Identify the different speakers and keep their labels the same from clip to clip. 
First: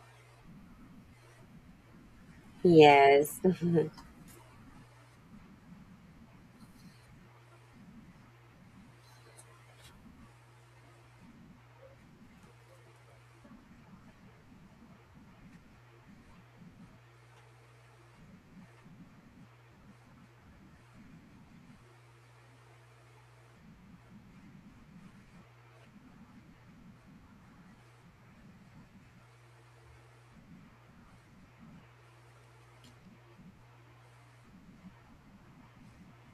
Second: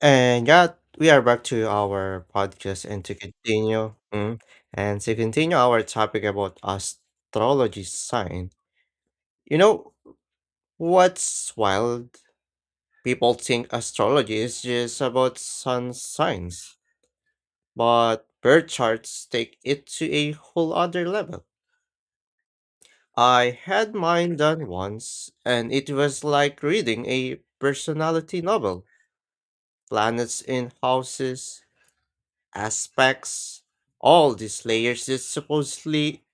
Speaker 1: And yeah, we are back to our podcast and to
Speaker 2: Yes.
Speaker 1: continue and to continue our topic about astrology sign. You know what's wild? People think astrology is just about sun signs, but birth charts take it to a whole other level. I had mine done once, and it was like reading a personality novel. Planets in houses, aspects, all these layers that supposedly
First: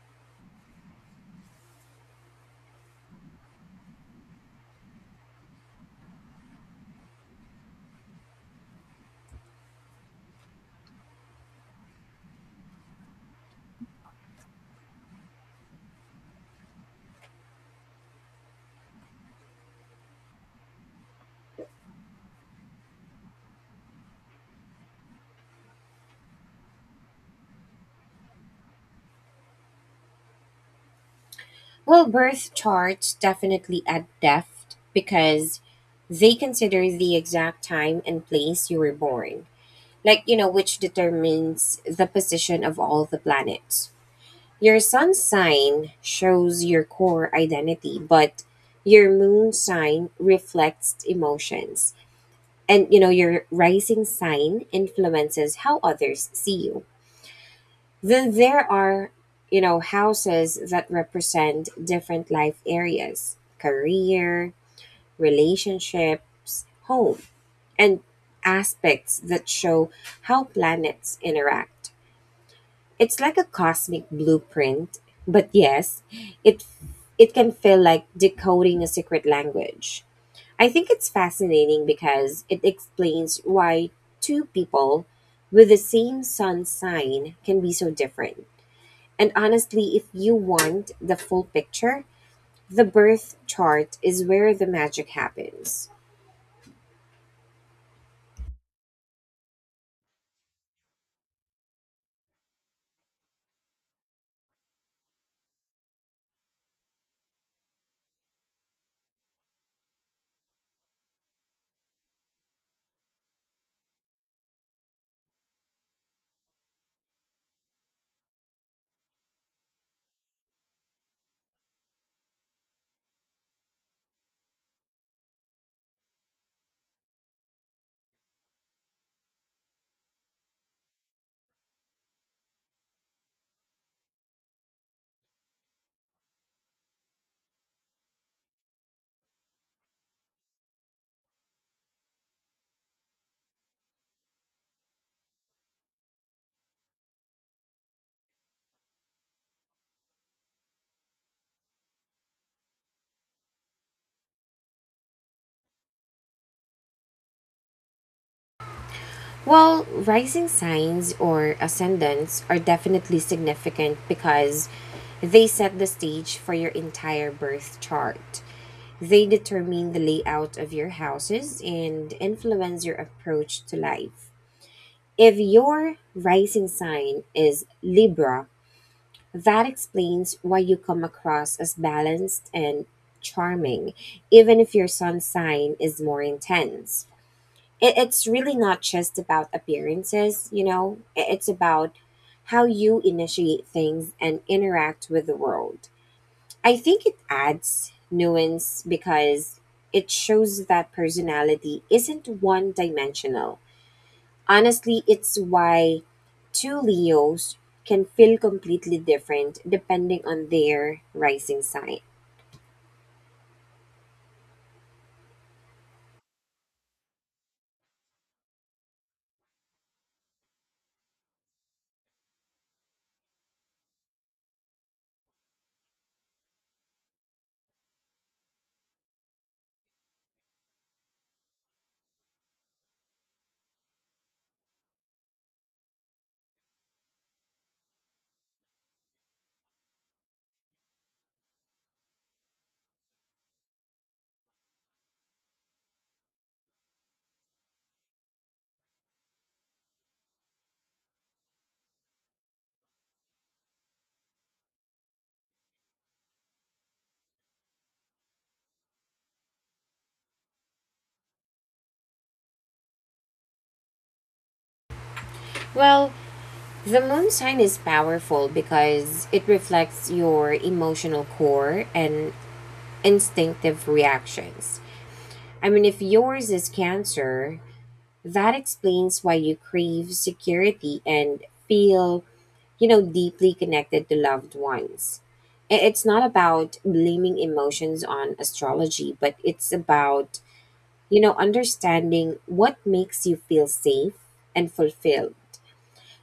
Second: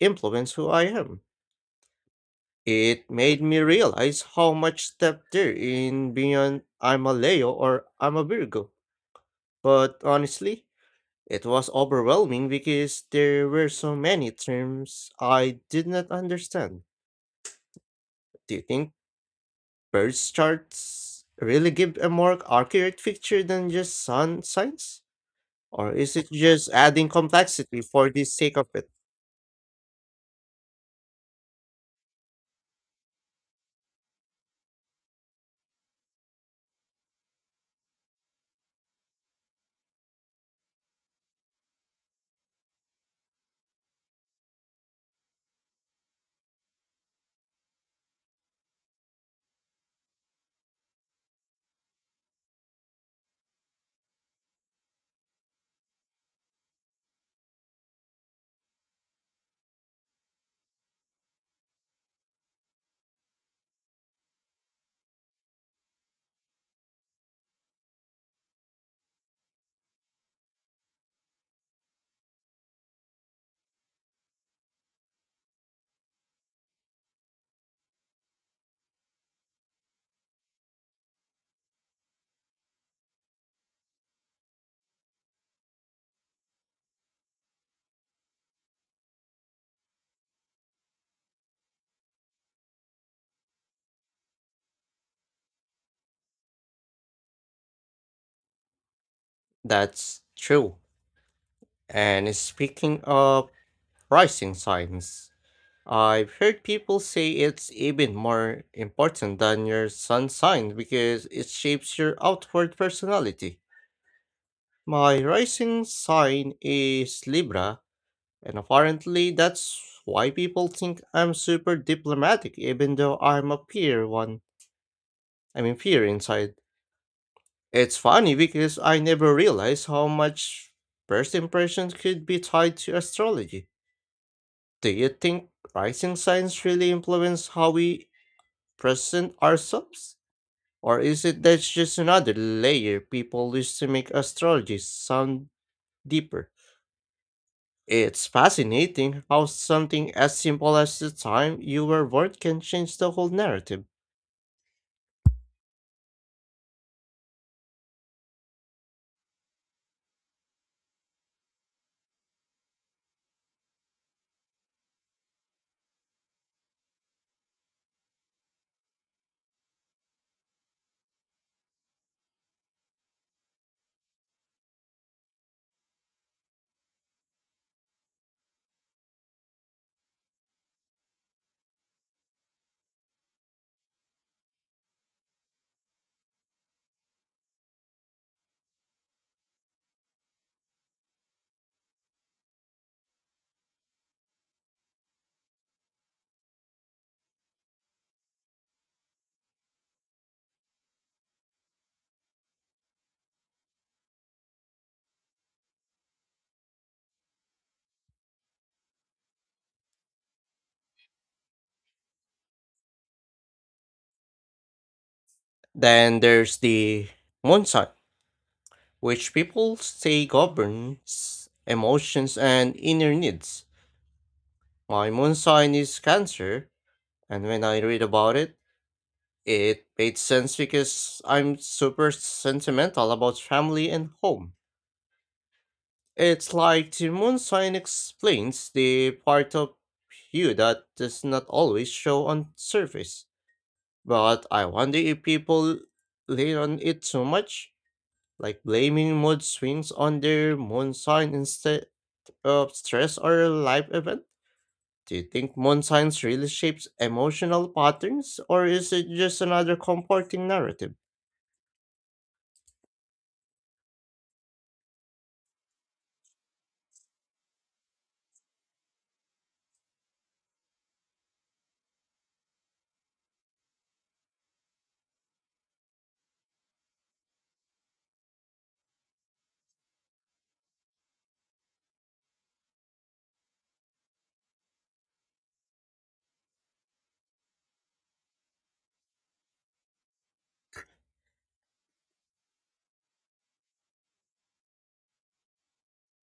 Speaker 1: influence who I am. It made me realize how much depth there in beyond I'm a Leo or I'm a Virgo. But honestly, it was overwhelming because there were so many terms I did not understand. Do you think birth charts really give a more accurate picture than just sun signs? Or is it just adding complexity for the sake of it?
Speaker 2: Well, birth charts definitely add depth because they consider the exact time and place you were born. Like, you know, which determines the position of all the planets. Your sun sign shows your core identity, but your moon sign reflects emotions. And, you know, your rising sign influences how others see you. Then there are, you know, houses that represent different life areas: career, relationships, home, and aspects that show how planets interact. It's like a cosmic blueprint, but yes, it it can feel like decoding a secret language. I think it's fascinating because it explains why two people with the same sun sign can be so different. And honestly, if you want the full picture, the birth chart is where the magic happens.
Speaker 1: That's true. And speaking of pricing signs, I've heard people say it's even more important than your sun sign because it shapes your outward personality. My rising sign is Libra, and apparently that's why people think I'm super diplomatic even though I'm a peer one. I mean peer inside. It's funny because I never realized how much first impressions could be tied to astrology. Do you think rising signs really influence how we present ourselves? Or is it that's just another layer people use to make astrology sound deeper? It's fascinating how something as simple as the time you were born can change the whole narrative.
Speaker 2: Well, rising signs or ascendants are definitely significant because they set the stage for your entire birth chart. They determine the layout of your houses and influence your approach to life. If your rising sign is Libra, that explains why you come across as balanced and charming, even if your sun sign is more intense. It's really not just about appearances, you know, it's about how you initiate things and interact with the world. I think it adds nuance because it shows that personality isn't one dimensional. Honestly, it's why two Leos can feel completely different depending on their rising sign.
Speaker 1: Then there's the moon sign, which people say governs emotions and inner needs. My moon sign is Cancer, and when I read about it, it made sense because I'm super sentimental about family and home. It's like the moon sign explains the part of you that does not always show on surface. But I wonder if people lean on it too much, like blaming mood swings on their moon sign instead of stress or life event. Do you think moon signs really shapes emotional patterns, or is it just another comforting narrative?
Speaker 2: Well, the moon sign is powerful because it reflects your emotional core and instinctive reactions. I mean, if yours is Cancer, that explains why you crave security and feel, you know, deeply connected to loved ones. It's not about blaming emotions on astrology, but it's about, you know, understanding what makes you feel safe and fulfilled.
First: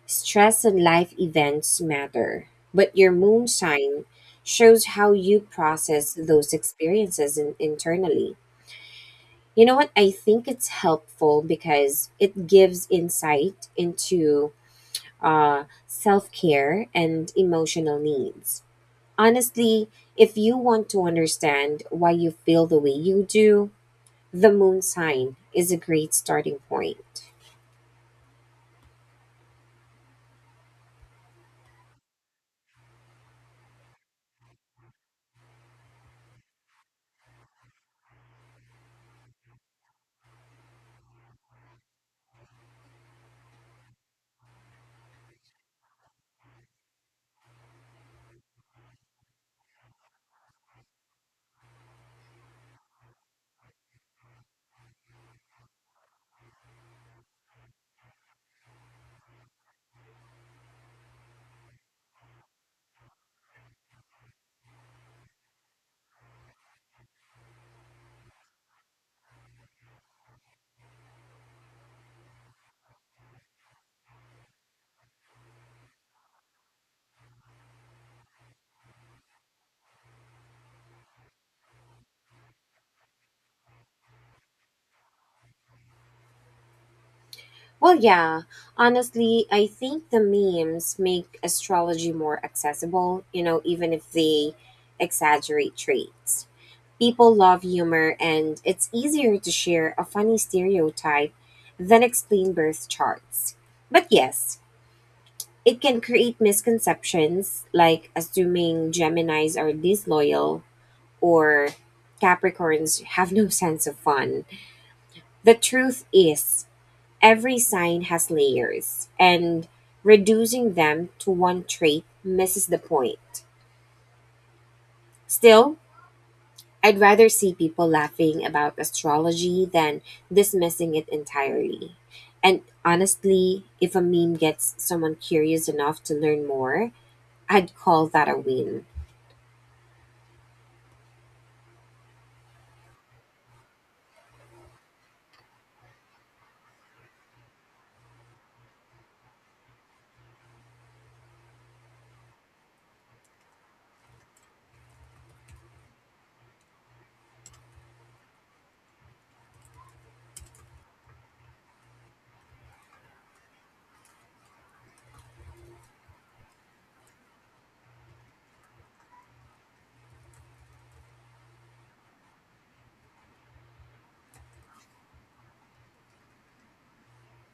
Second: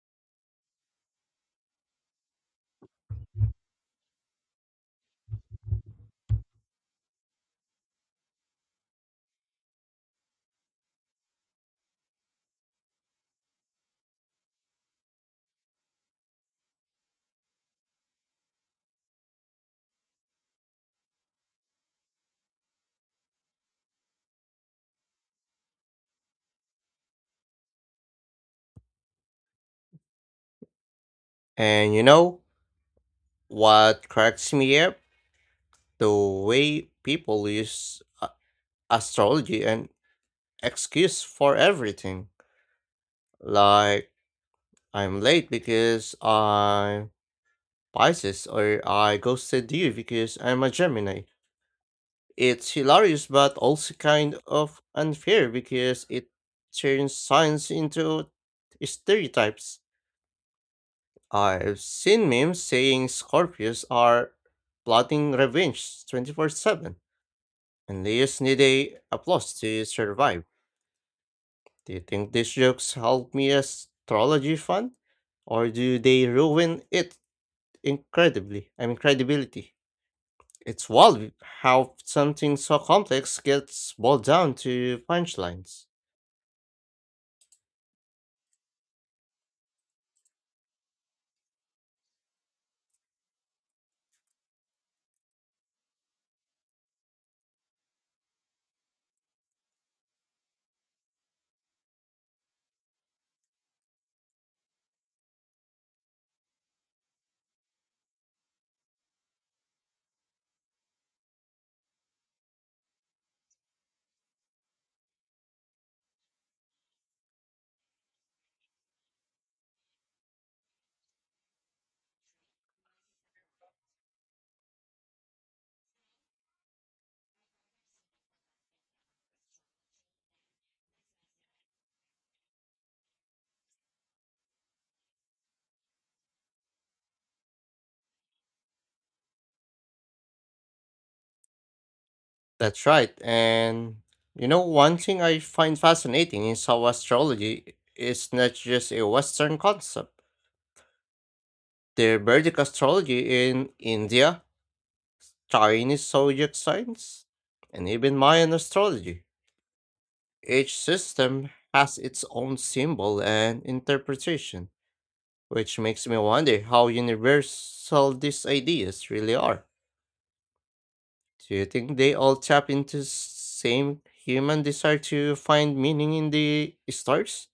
Speaker 2: Stress and life events matter, but your moon sign shows how you process those experiences internally. You know what? I think it's helpful because it gives insight into self care and emotional needs. Honestly, if you want to understand why you feel the way you do, the moon sign is a great starting point.
Speaker 1: And you know, what cracks me up? The way people use astrology and excuse for everything. Like, I'm late because I'm Pisces, or I ghosted you because I'm a Gemini. It's hilarious, but also kind of unfair because it turns science into stereotypes. I've seen memes saying Scorpios are plotting revenge 24 7 and they just need a applause to survive. Do you think these jokes help me astrology fun? Or do they ruin it incredibly? I mean credibility. It's wild how something so complex gets boiled down to punchlines.
Speaker 2: Well, yeah, honestly, I think the memes make astrology more accessible, you know, even if they exaggerate traits. People love humor, and it's easier to share a funny stereotype than explain birth charts. But yes, it can create misconceptions like assuming Geminis are disloyal or Capricorns have no sense of fun. The truth is, every sign has layers, and reducing them to one trait misses the point. Still, I'd rather see people laughing about astrology than dismissing it entirely. And honestly, if a meme gets someone curious enough to learn more, I'd call that a win.
Speaker 1: That's right, and you know one thing I find fascinating is how astrology is not just a Western concept. The Vedic astrology in India, Chinese zodiac signs, and even Mayan astrology. Each system has its own symbol and interpretation, which makes me wonder how universal these ideas really are. Do you think they all tap into same human desire to find meaning in the stars?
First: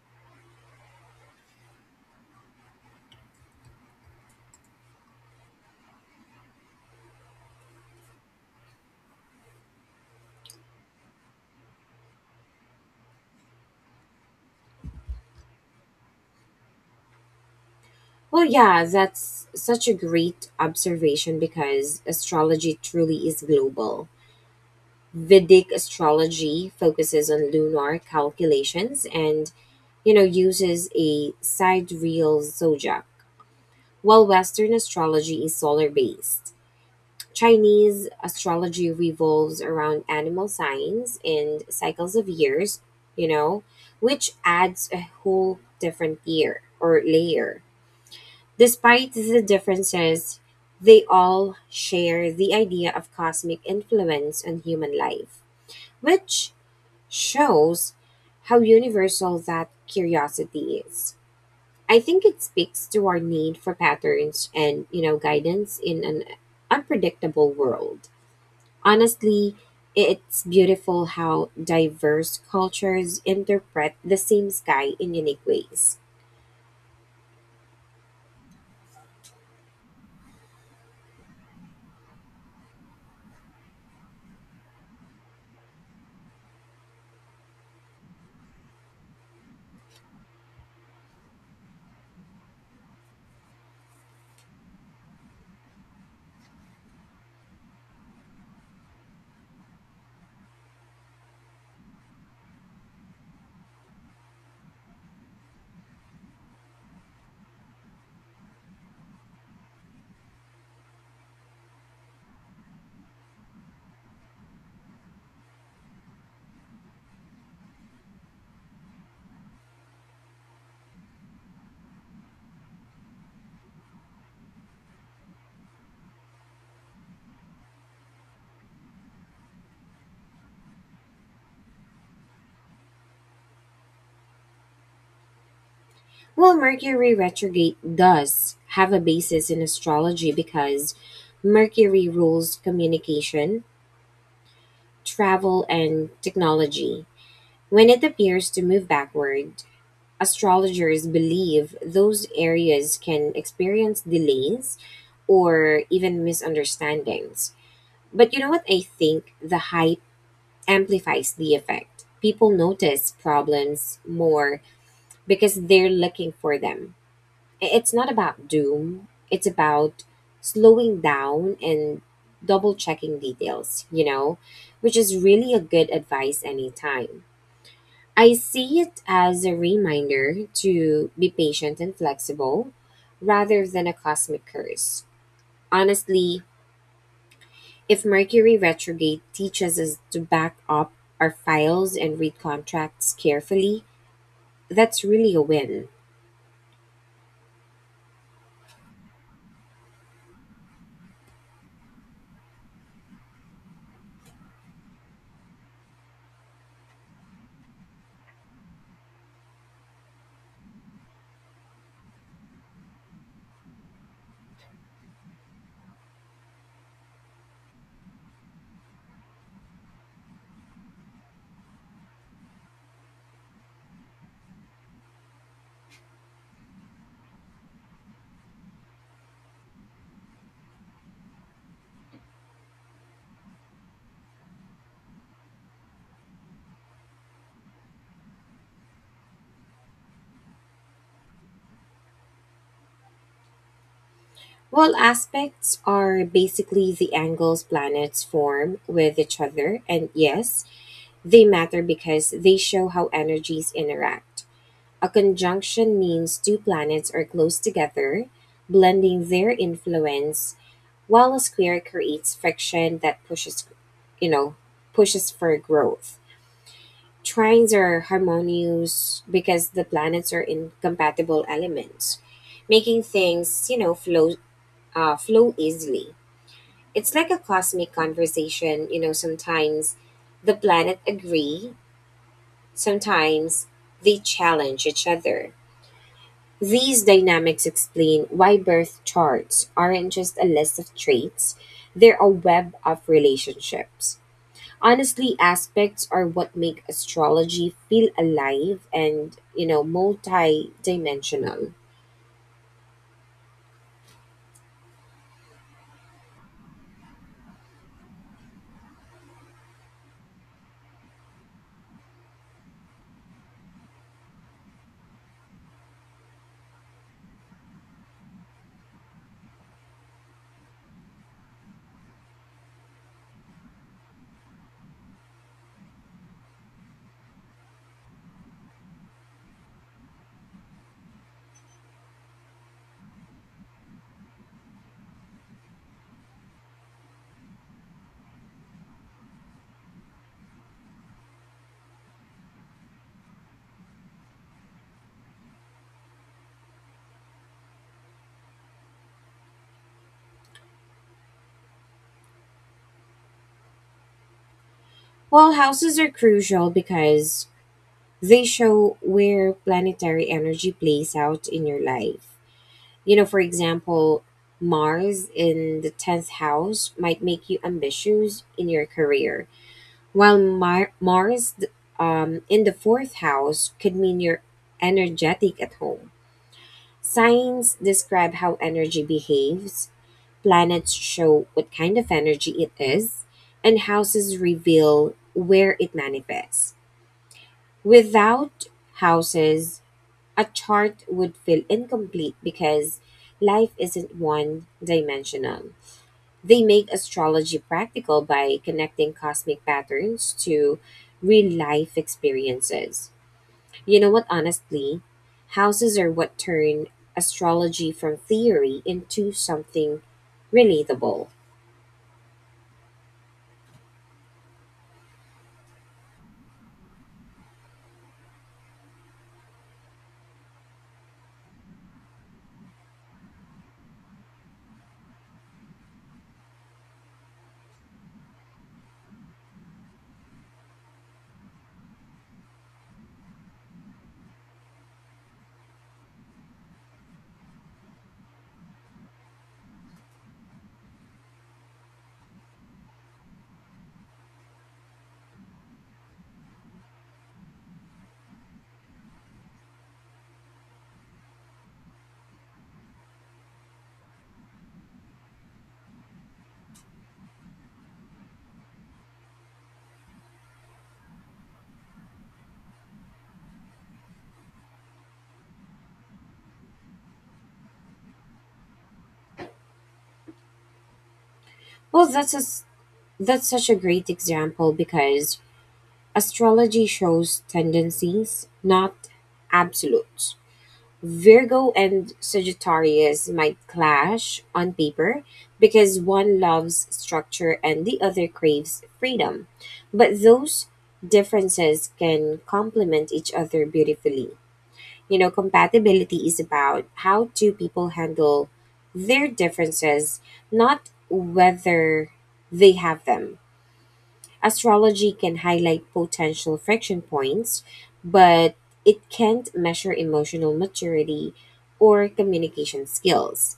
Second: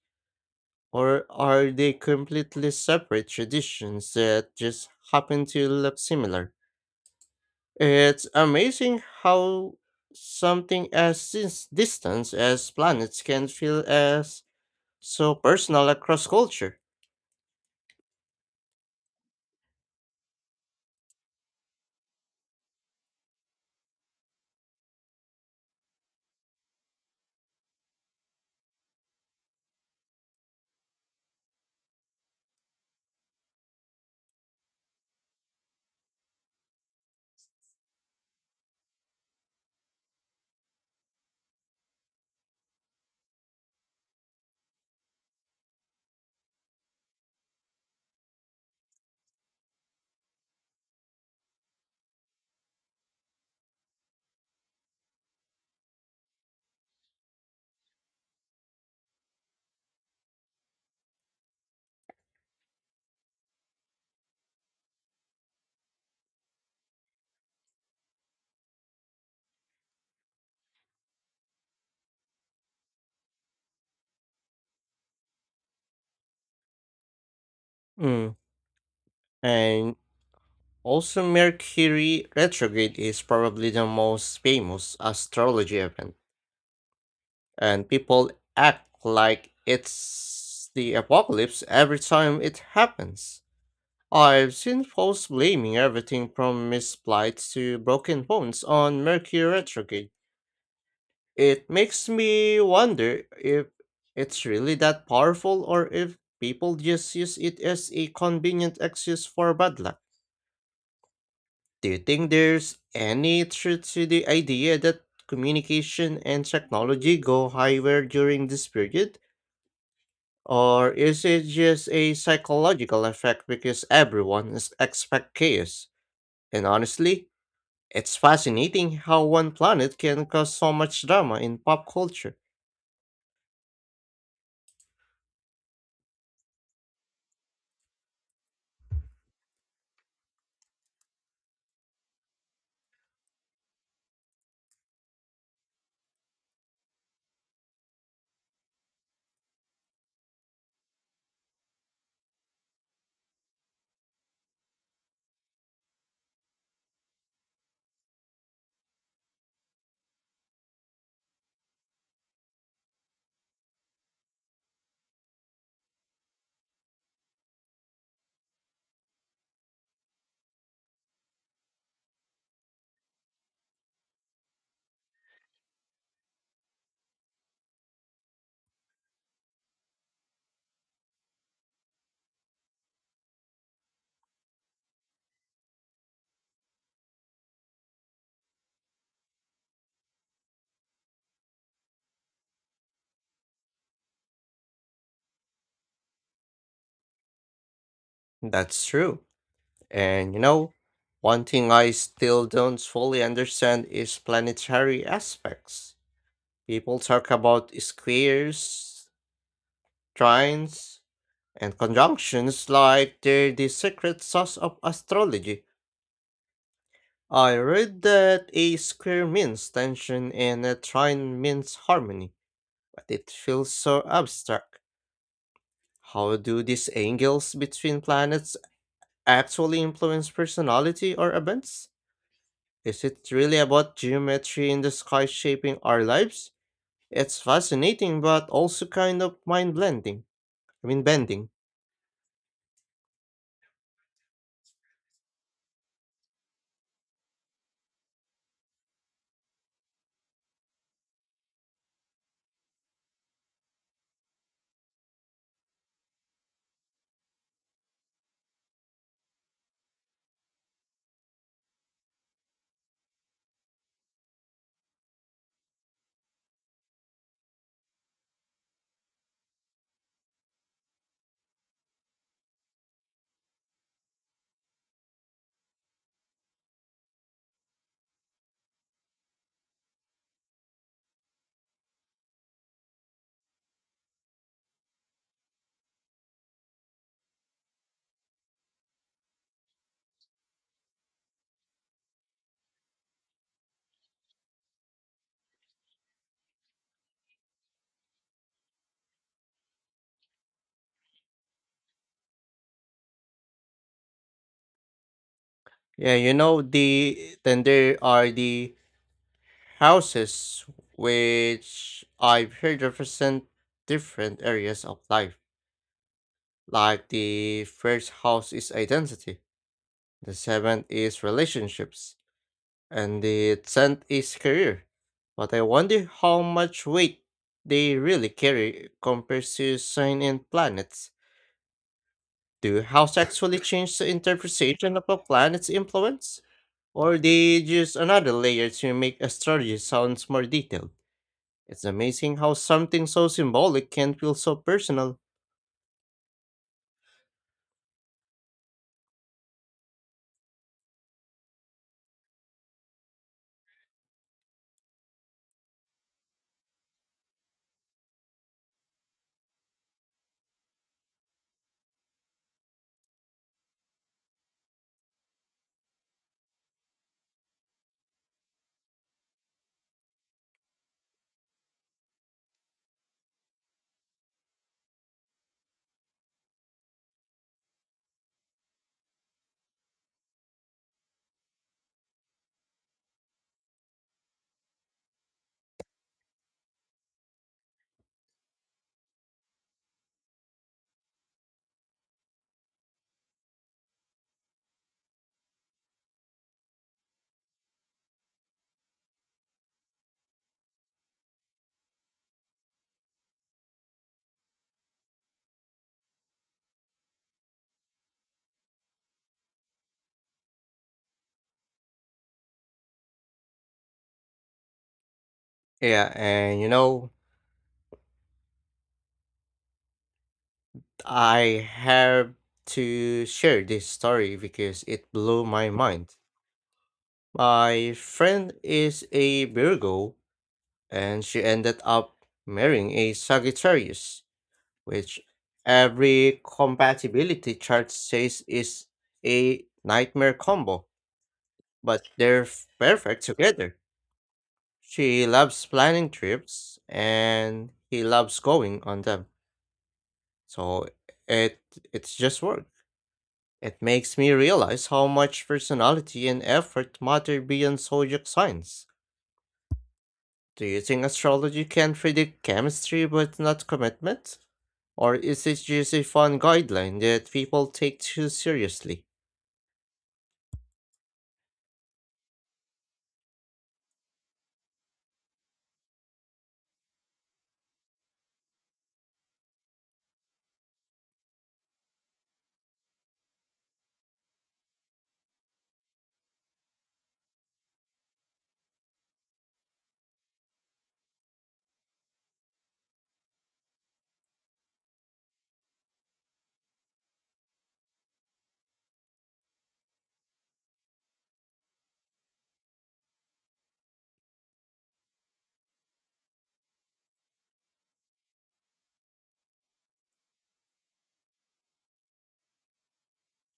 Speaker 1: Or are they completely separate traditions that just happen to look similar? It's amazing how something as distant as planets can feel as so personal across culture.
Speaker 2: Well, yeah, that's such a great observation because astrology truly is global. Vedic astrology focuses on lunar calculations and, you know, uses a sidereal zodiac, while Western astrology is solar based. Chinese astrology revolves around animal signs and cycles of years, you know, which adds a whole different year or layer. Despite the differences, they all share the idea of cosmic influence on human life, which shows how universal that curiosity is. I think it speaks to our need for patterns and, you know, guidance in an unpredictable world. Honestly, it's beautiful how diverse cultures interpret the same sky in unique ways.
Speaker 1: Mm, and also Mercury retrograde is probably the most famous astrology event, and people act like it's the apocalypse every time it happens. I've seen folks blaming everything from missed flights to broken bones on Mercury retrograde. It makes me wonder if it's really that powerful or if people just use it as a convenient excuse for bad luck. Do you think there's any truth to the idea that communication and technology go higher during this period? Or is it just a psychological effect because everyone is expect chaos? And honestly, it's fascinating how one planet can cause so much drama in pop culture.
Speaker 2: Well, Mercury retrograde does have a basis in astrology because Mercury rules communication, travel, and technology. When it appears to move backward, astrologers believe those areas can experience delays or even misunderstandings. But you know what? I think the high amplifies the effect. People notice problems more because they're looking for them. It's not about doom, it's about slowing down and double checking details, you know, which is really a good advice anytime. I see it as a reminder to be patient and flexible rather than a cosmic curse. Honestly, if Mercury retrograde teaches us to back up our files and read contracts carefully, that's really a win.
Speaker 1: That's true. And you know, one thing I still don't fully understand is planetary aspects. People talk about squares, trines, and conjunctions like they're the secret sauce of astrology. I read that a square means tension and a trine means harmony, but it feels so abstract. How do these angles between planets actually influence personality or events? Is it really about geometry in the sky shaping our lives? It's fascinating, but also kind of mind blending. I mean, bending.
Speaker 2: Well, aspects are basically the angles planets form with each other, and yes, they matter because they show how energies interact. A conjunction means two planets are close together, blending their influence, while a square creates friction that you know, pushes for growth. Trines are harmonious because the planets are in compatible elements, making things, you know, flow easily. It's like a cosmic conversation, you know, sometimes the planet agree, sometimes they challenge each other. These dynamics explain why birth charts aren't just a list of traits, they're a web of relationships. Honestly, aspects are what make astrology feel alive and, you know, multi-dimensional.
Speaker 1: Yeah, you know then there are the houses which I've heard represent different areas of life. Like the first house is identity, the seventh is relationships, and the tenth is career. But I wonder how much weight they really carry compared to sign in planets. Do house actually change the interpretation of a planet's influence? Or they just another layer to make astrology sounds more detailed? It's amazing how something so symbolic can feel so personal.
Speaker 2: Well, houses are crucial because they show where planetary energy plays out in your life. You know, for example, Mars in the 10th house might make you ambitious in your career, while Mars in the fourth house could mean you're energetic at home. Signs describe how energy behaves, planets show what kind of energy it is, and houses reveal where it manifests. Without houses, a chart would feel incomplete because life isn't one dimensional. They make astrology practical by connecting cosmic patterns to real life experiences. You know what, honestly? Houses are what turn astrology from theory into something relatable.
Speaker 1: Yeah, and you know, I have to share this story because it blew my mind. My friend is a Virgo, and she ended up marrying a Sagittarius, which every compatibility chart says is a nightmare combo, but perfect together. She loves planning trips, and he loves going on them. So it it's just work. It makes me realize how much personality and effort matter beyond zodiac signs. Do you think astrology can predict chemistry but not commitment? Or is it just a fun guideline that people take too seriously?
Speaker 2: Well, that's such a great example because astrology shows tendencies, not absolutes. Virgo and Sagittarius might clash on paper because one loves structure and the other craves freedom. But those differences can complement each other beautifully. You know, compatibility is about how two people handle their differences, not whether they have them. Astrology can highlight potential friction points, but it can't measure emotional maturity or communication skills.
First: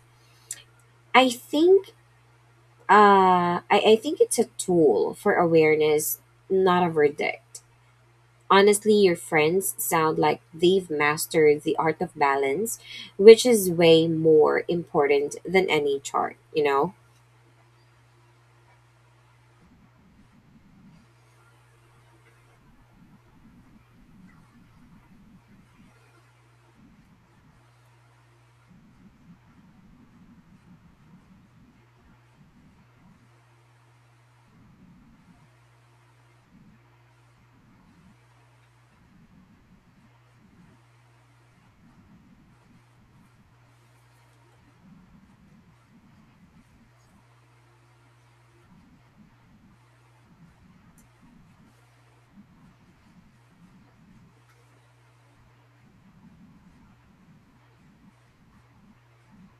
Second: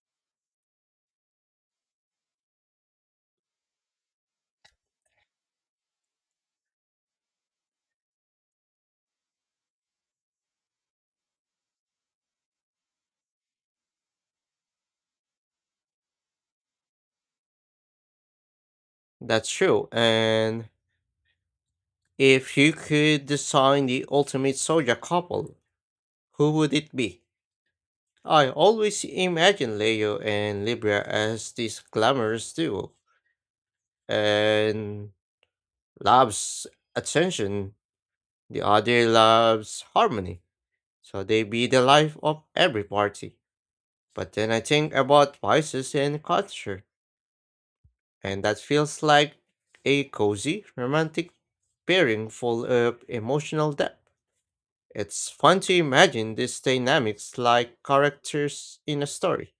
Speaker 2: I think I think it's a tool for awareness, not a verdict. Honestly, your friends sound like they've mastered the art of balance, which is way more important than any chart, you know?
Speaker 1: That's true, and if you could design the ultimate zodiac couple, who would it be? I always imagine Leo and Libra as this glamorous duo, and loves attention, the other loves harmony, so they be the life of every party. But then I think about vices and culture, and that feels like a cozy, romantic pairing full of emotional depth. It's fun to imagine these dynamics like characters in a story.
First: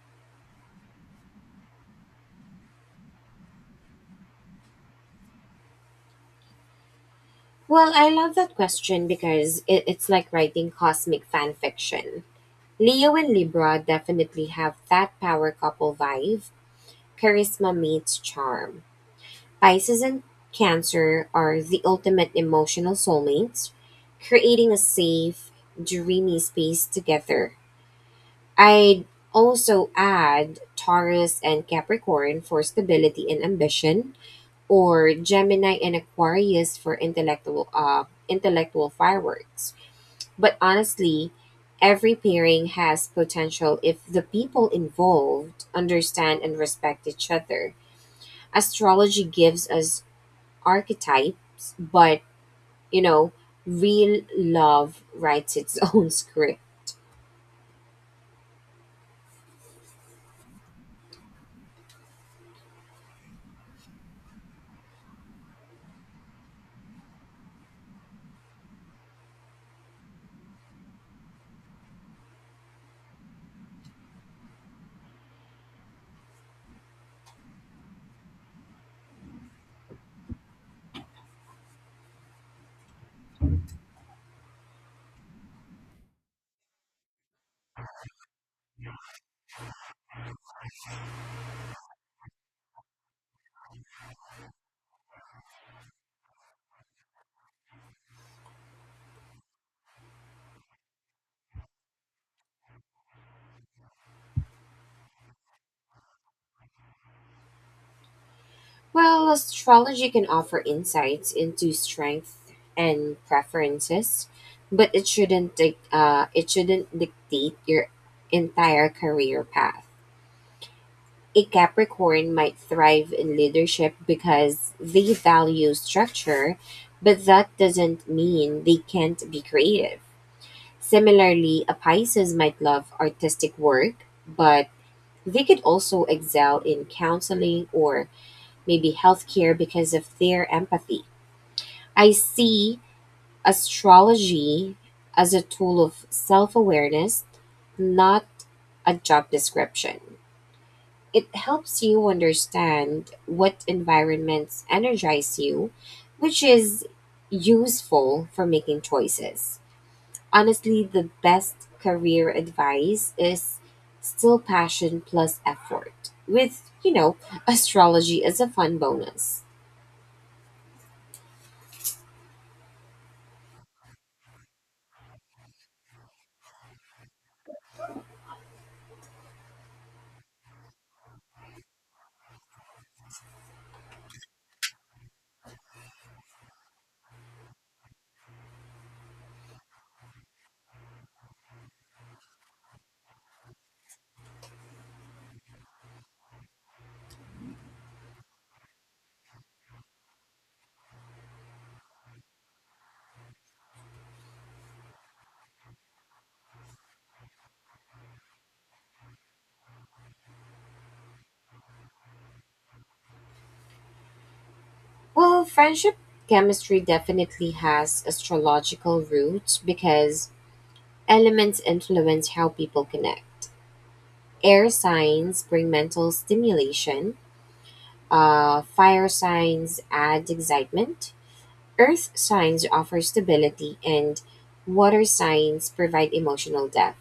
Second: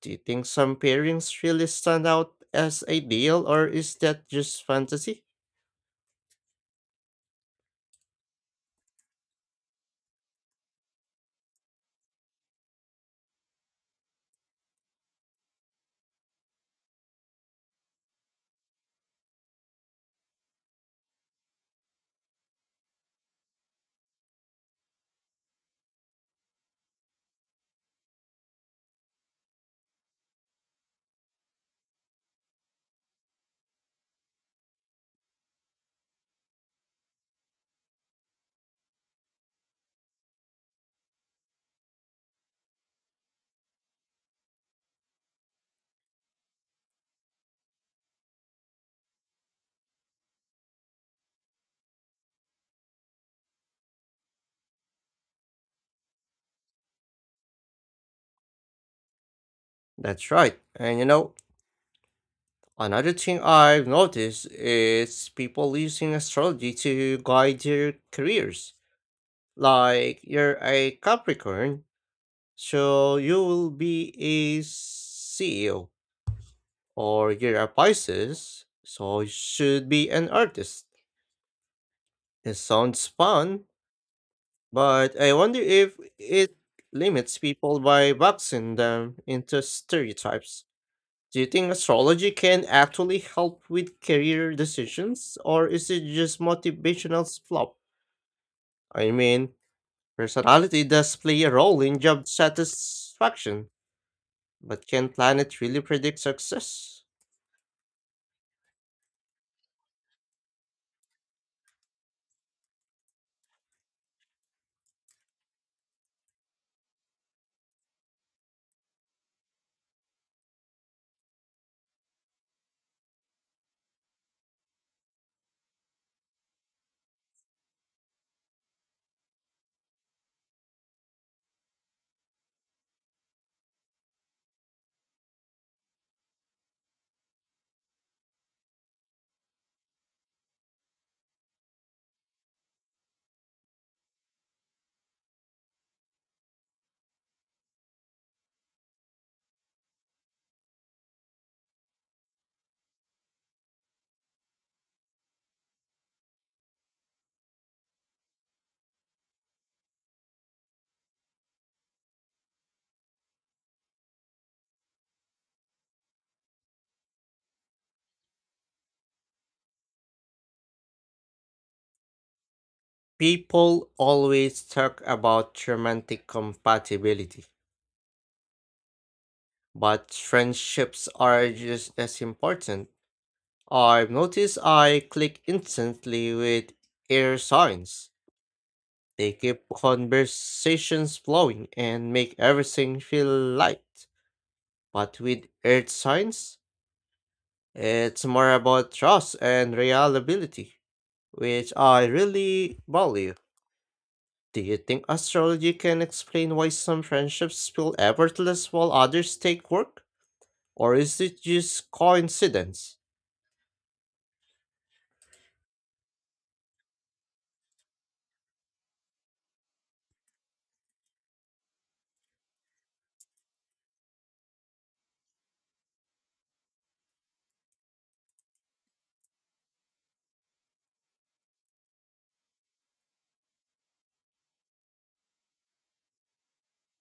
Speaker 1: Do you think some pairings really stand out as ideal, or is that just fantasy?
Speaker 2: Well, I love that question because it's like writing cosmic fan fiction. Leo and Libra definitely have that power couple vibe. Charisma meets charm. Pisces and Cancer are the ultimate emotional soulmates, creating a safe, dreamy space together. I'd also add Taurus and Capricorn for stability and ambition, or Gemini and Aquarius for intellectual fireworks. But honestly, every pairing has potential if the people involved understand and respect each other. Astrology gives us archetypes, but you know, real love writes its own script.
Speaker 1: That's right. And you know, another thing I've noticed is people using astrology to guide their careers. Like, you're a Capricorn, so you will be a CEO, or you're a Pisces, so you should be an artist. It sounds fun, but I wonder if it limits people by boxing them into stereotypes. Do you think astrology can actually help with career decisions, or is it just motivational fluff? I mean, personality does play a role in job satisfaction, but can planet really predict success?
Speaker 2: Well, astrology can offer insights into strengths and preferences, but it shouldn't dictate your entire career path. A Capricorn might thrive in leadership because they value structure, but that doesn't mean they can't be creative. Similarly, a Pisces might love artistic work, but they could also excel in counseling or maybe healthcare because of their empathy. I see astrology as a tool of self awareness, not a job description. It helps you understand what environments energize you, which is useful for making choices. Honestly, the best career advice is still passion plus effort, with, you know, astrology as a fun bonus.
Speaker 1: People always talk about romantic compatibility, but friendships are just as important. I've noticed I click instantly with air signs. They keep conversations flowing and make everything feel light. But with earth signs, it's more about trust and reliability, which I really value. Do you think astrology can explain why some friendships feel effortless while others take work? Or is it just coincidence?
Speaker 2: Well, friendship chemistry definitely has astrological roots because elements influence how people connect. Air signs bring mental stimulation, fire signs add excitement, earth signs offer stability, and water signs provide emotional depth.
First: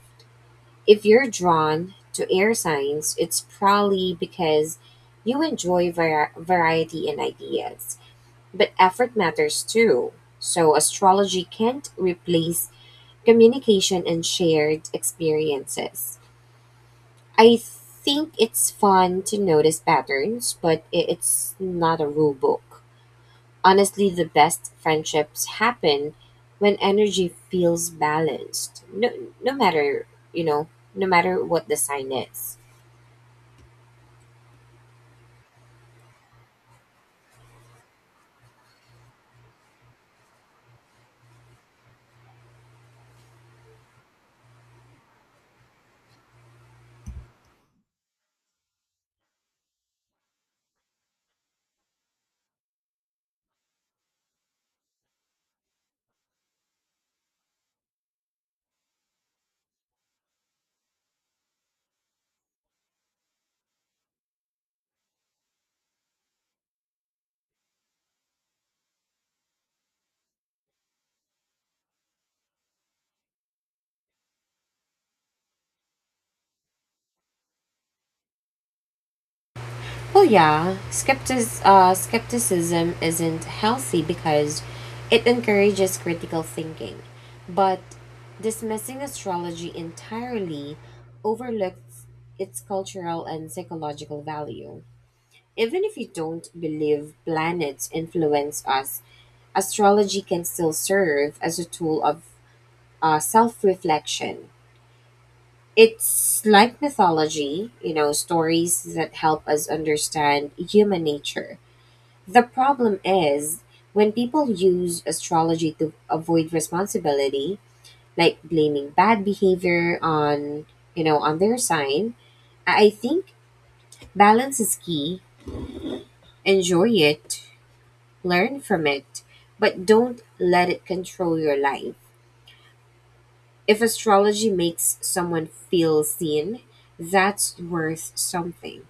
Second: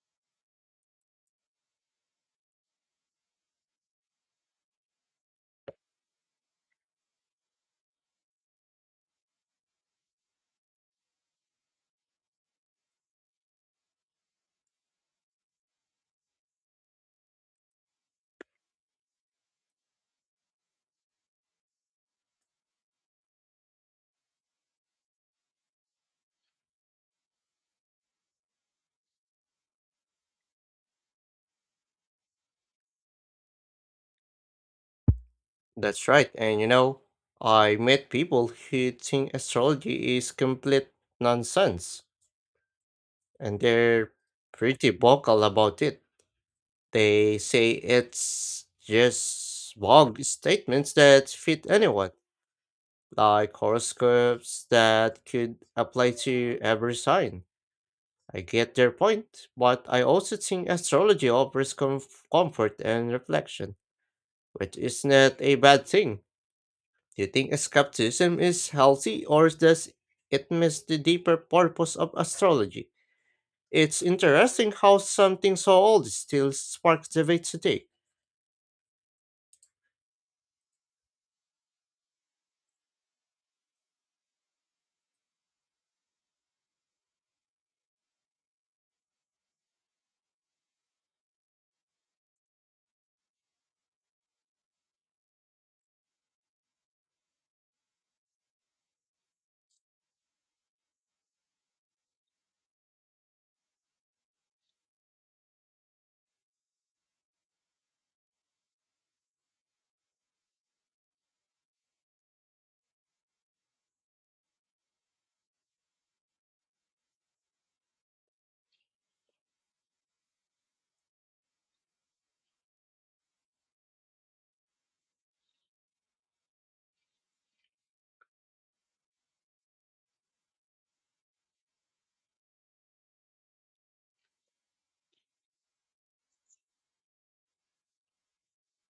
Speaker 2: If you're drawn to air signs, it's probably because you enjoy variety and ideas. But effort matters too. So, astrology can't replace communication and shared experiences. I think it's fun to notice patterns, but it's not a rule book. Honestly, the best friendships happen when energy feels balanced. No, no matter, you know, no matter what the sign is.
Speaker 1: That's right, and you know, I met people who think astrology is complete nonsense, and they're pretty vocal about it. They say it's just vague statements that fit anyone, like horoscopes that could apply to every sign. I get their point, but I also think astrology offers comfort and reflection, which is not a bad thing. Do you think skepticism is healthy or does it miss the deeper purpose of astrology? It's interesting how something so old still sparks debate today.
Speaker 2: Well, yeah, skepticism isn't healthy because it encourages critical thinking. But dismissing astrology entirely overlooks its cultural and psychological value. Even if you don't believe planets influence us, astrology can still serve as a tool of self reflection. It's like mythology, you know, stories that help us understand human nature. The problem is when people use astrology to avoid responsibility, like blaming bad behavior on, you know, on their sign. I think balance is key. Enjoy it, learn from it, but don't let it control your life. If astrology makes someone feel seen, that's worth something.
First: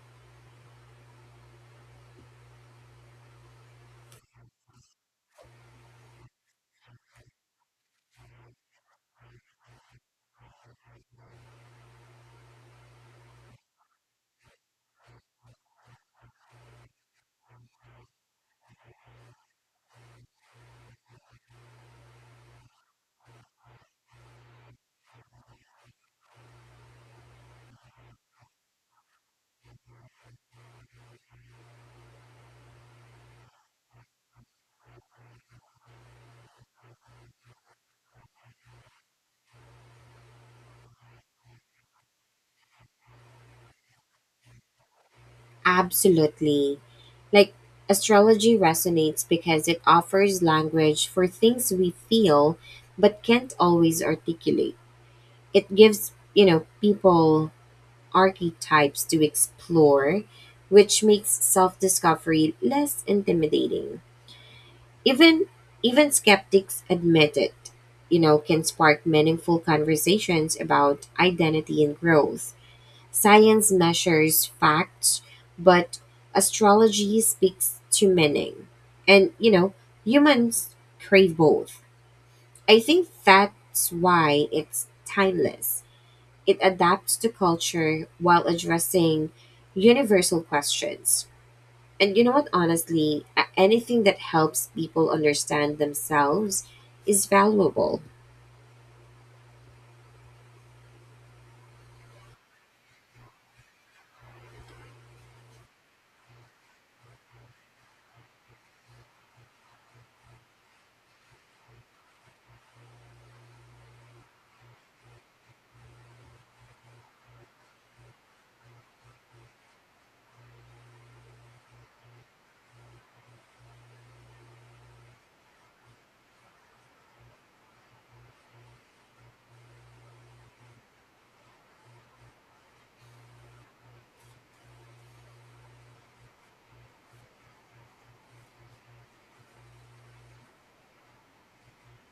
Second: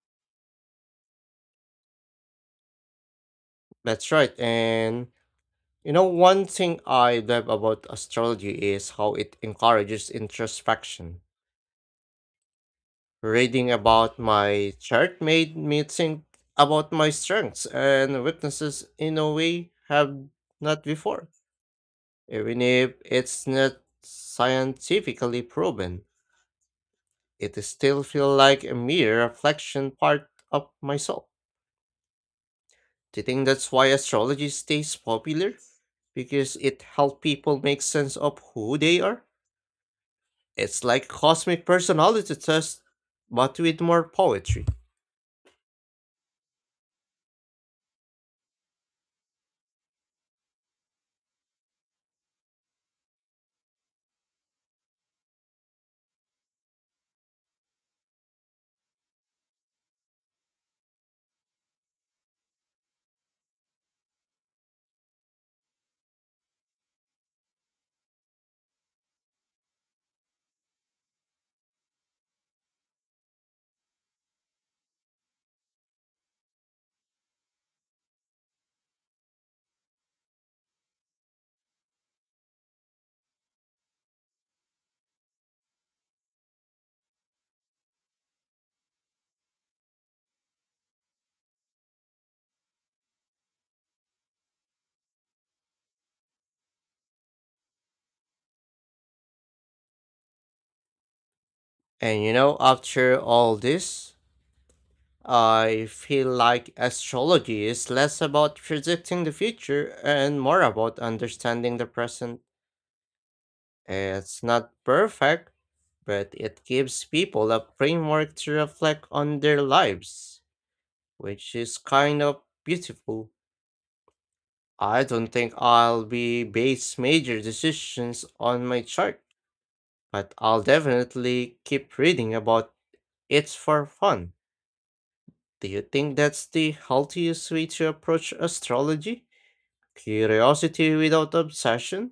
Speaker 1: That's right, and you know, one thing I love about astrology is how it encourages introspection. Reading about my chart made me think about my strengths and weaknesses in a way have not before. Even if it's not scientifically proven, it still feels like a mere reflection part of myself. Do you think that's why astrology stays popular? Because it helps people make sense of who they are? It's like cosmic personality test, but with more poetry.
Speaker 2: Absolutely. Like, astrology resonates because it offers language for things we feel but can't always articulate. It gives, you know, people archetypes to explore, which makes self discovery less intimidating. even even skeptics admit it, you know, can spark meaningful conversations about identity and growth. Science measures facts, but astrology speaks to meaning, and, you know, humans crave both. I think that's why it's timeless. It adapts to culture while addressing universal questions. And you know what, honestly, anything that helps people understand themselves is valuable.
Speaker 1: And you know, after all this, I feel like astrology is less about predicting the future and more about understanding the present. It's not perfect, but it gives people a framework to reflect on their lives, which is kind of beautiful. I don't think I'll be base major decisions on my chart, but I'll definitely keep reading about it for fun. Do you think that's the healthiest way to approach astrology? Curiosity without obsession?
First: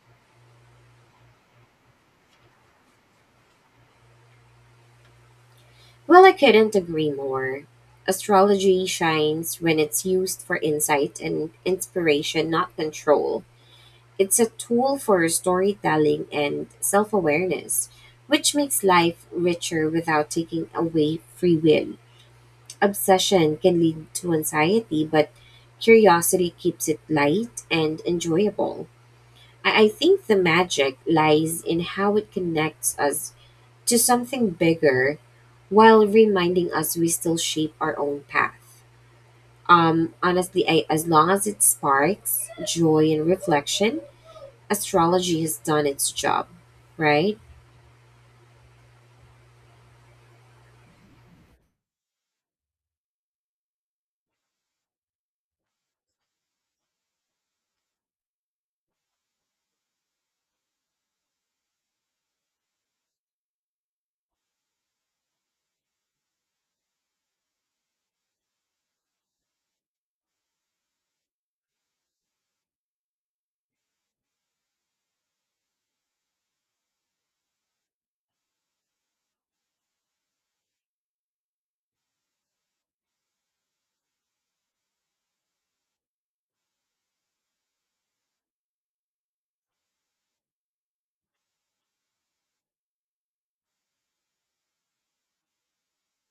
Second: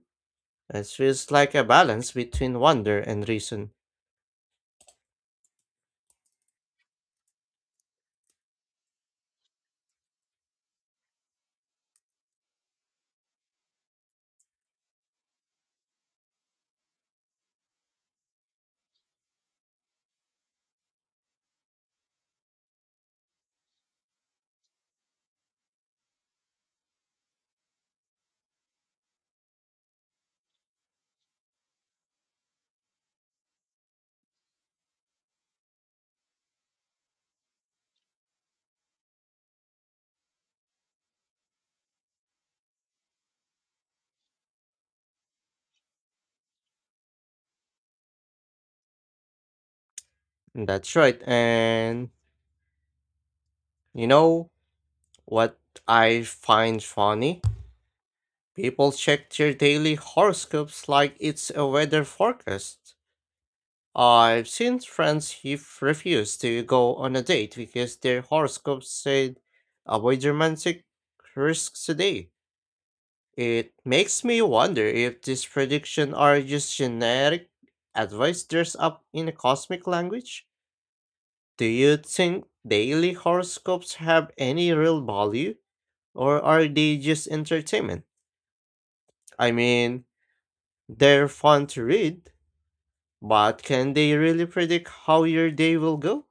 Speaker 1: It feels like a balance between wonder and reason.
Speaker 2: Well, I couldn't agree more. Astrology shines when it's used for insight and inspiration, not control. It's a tool for storytelling and self awareness, which makes life richer without taking away free will. Obsession can lead to anxiety, but curiosity keeps it light and enjoyable. I think the magic lies in how it connects us to something bigger while reminding us we still shape our own path. Honestly, I, as long as it sparks joy and reflection, astrology has done its job, right?
Speaker 1: That's right. And you know what I find funny? People check their daily horoscopes like it's a weather forecast. I've seen friends who refuse to go on a date because their horoscopes said avoid romantic risks today. It makes me wonder if these predictions are just generic advice dressed up in a cosmic language. Do you think daily horoscopes have any real value, or are they just entertainment? I mean, they're fun to read, but can they really predict how your day will go?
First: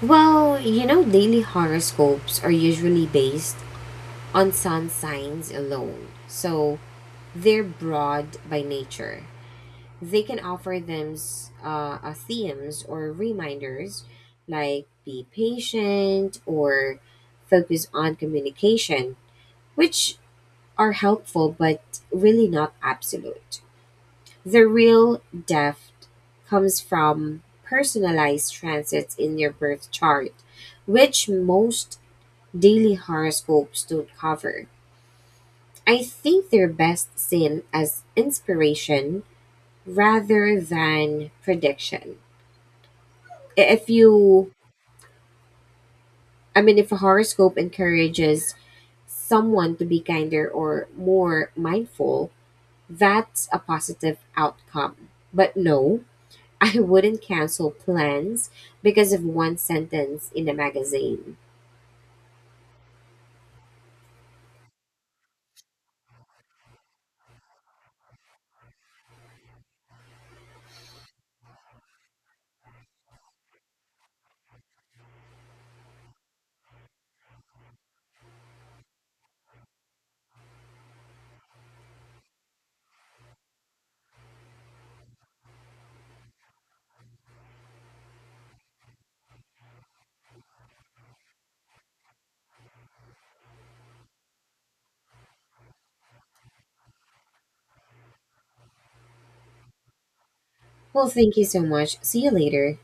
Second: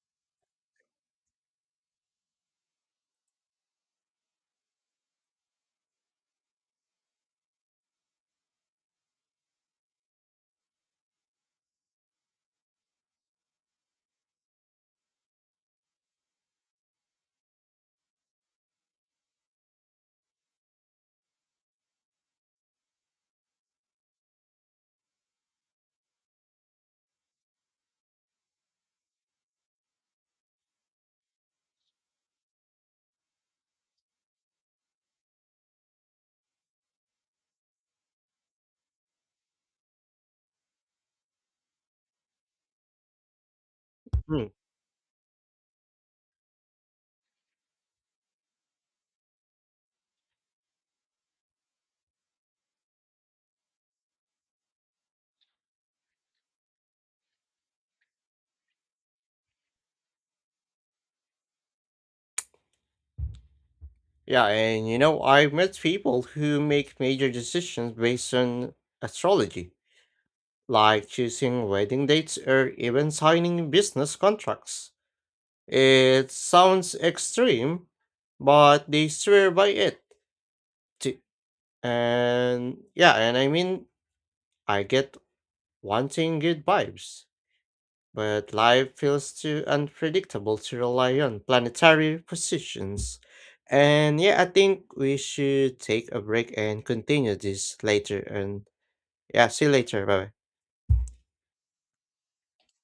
Speaker 2: Well, you know, daily horoscopes are usually based on sun signs alone. So they're broad by nature. They can offer themes or reminders like be patient or focus on communication, which are helpful but really not absolute. The real depth comes from personalized transits in your birth chart, which most daily horoscopes don't cover. I think they're best seen as inspiration rather than prediction. If
Speaker 1: Hmm.
Speaker 2: you I mean if a horoscope encourages someone to be kinder or more mindful, that's a positive outcome. But no, I wouldn't cancel plans because of one sentence in a magazine.
Speaker 1: Yeah, and you know, I've met people who make major decisions based on astrology like choosing wedding dates or even signing business contracts. It sounds extreme, but they swear by it. T- And yeah, and I mean, I get wanting good vibes, but life feels too unpredictable to rely on planetary positions. And yeah, I think we should take a break and continue this later. And yeah, see you later. Bye bye.
Speaker 2: Well, thank you so much. See you later.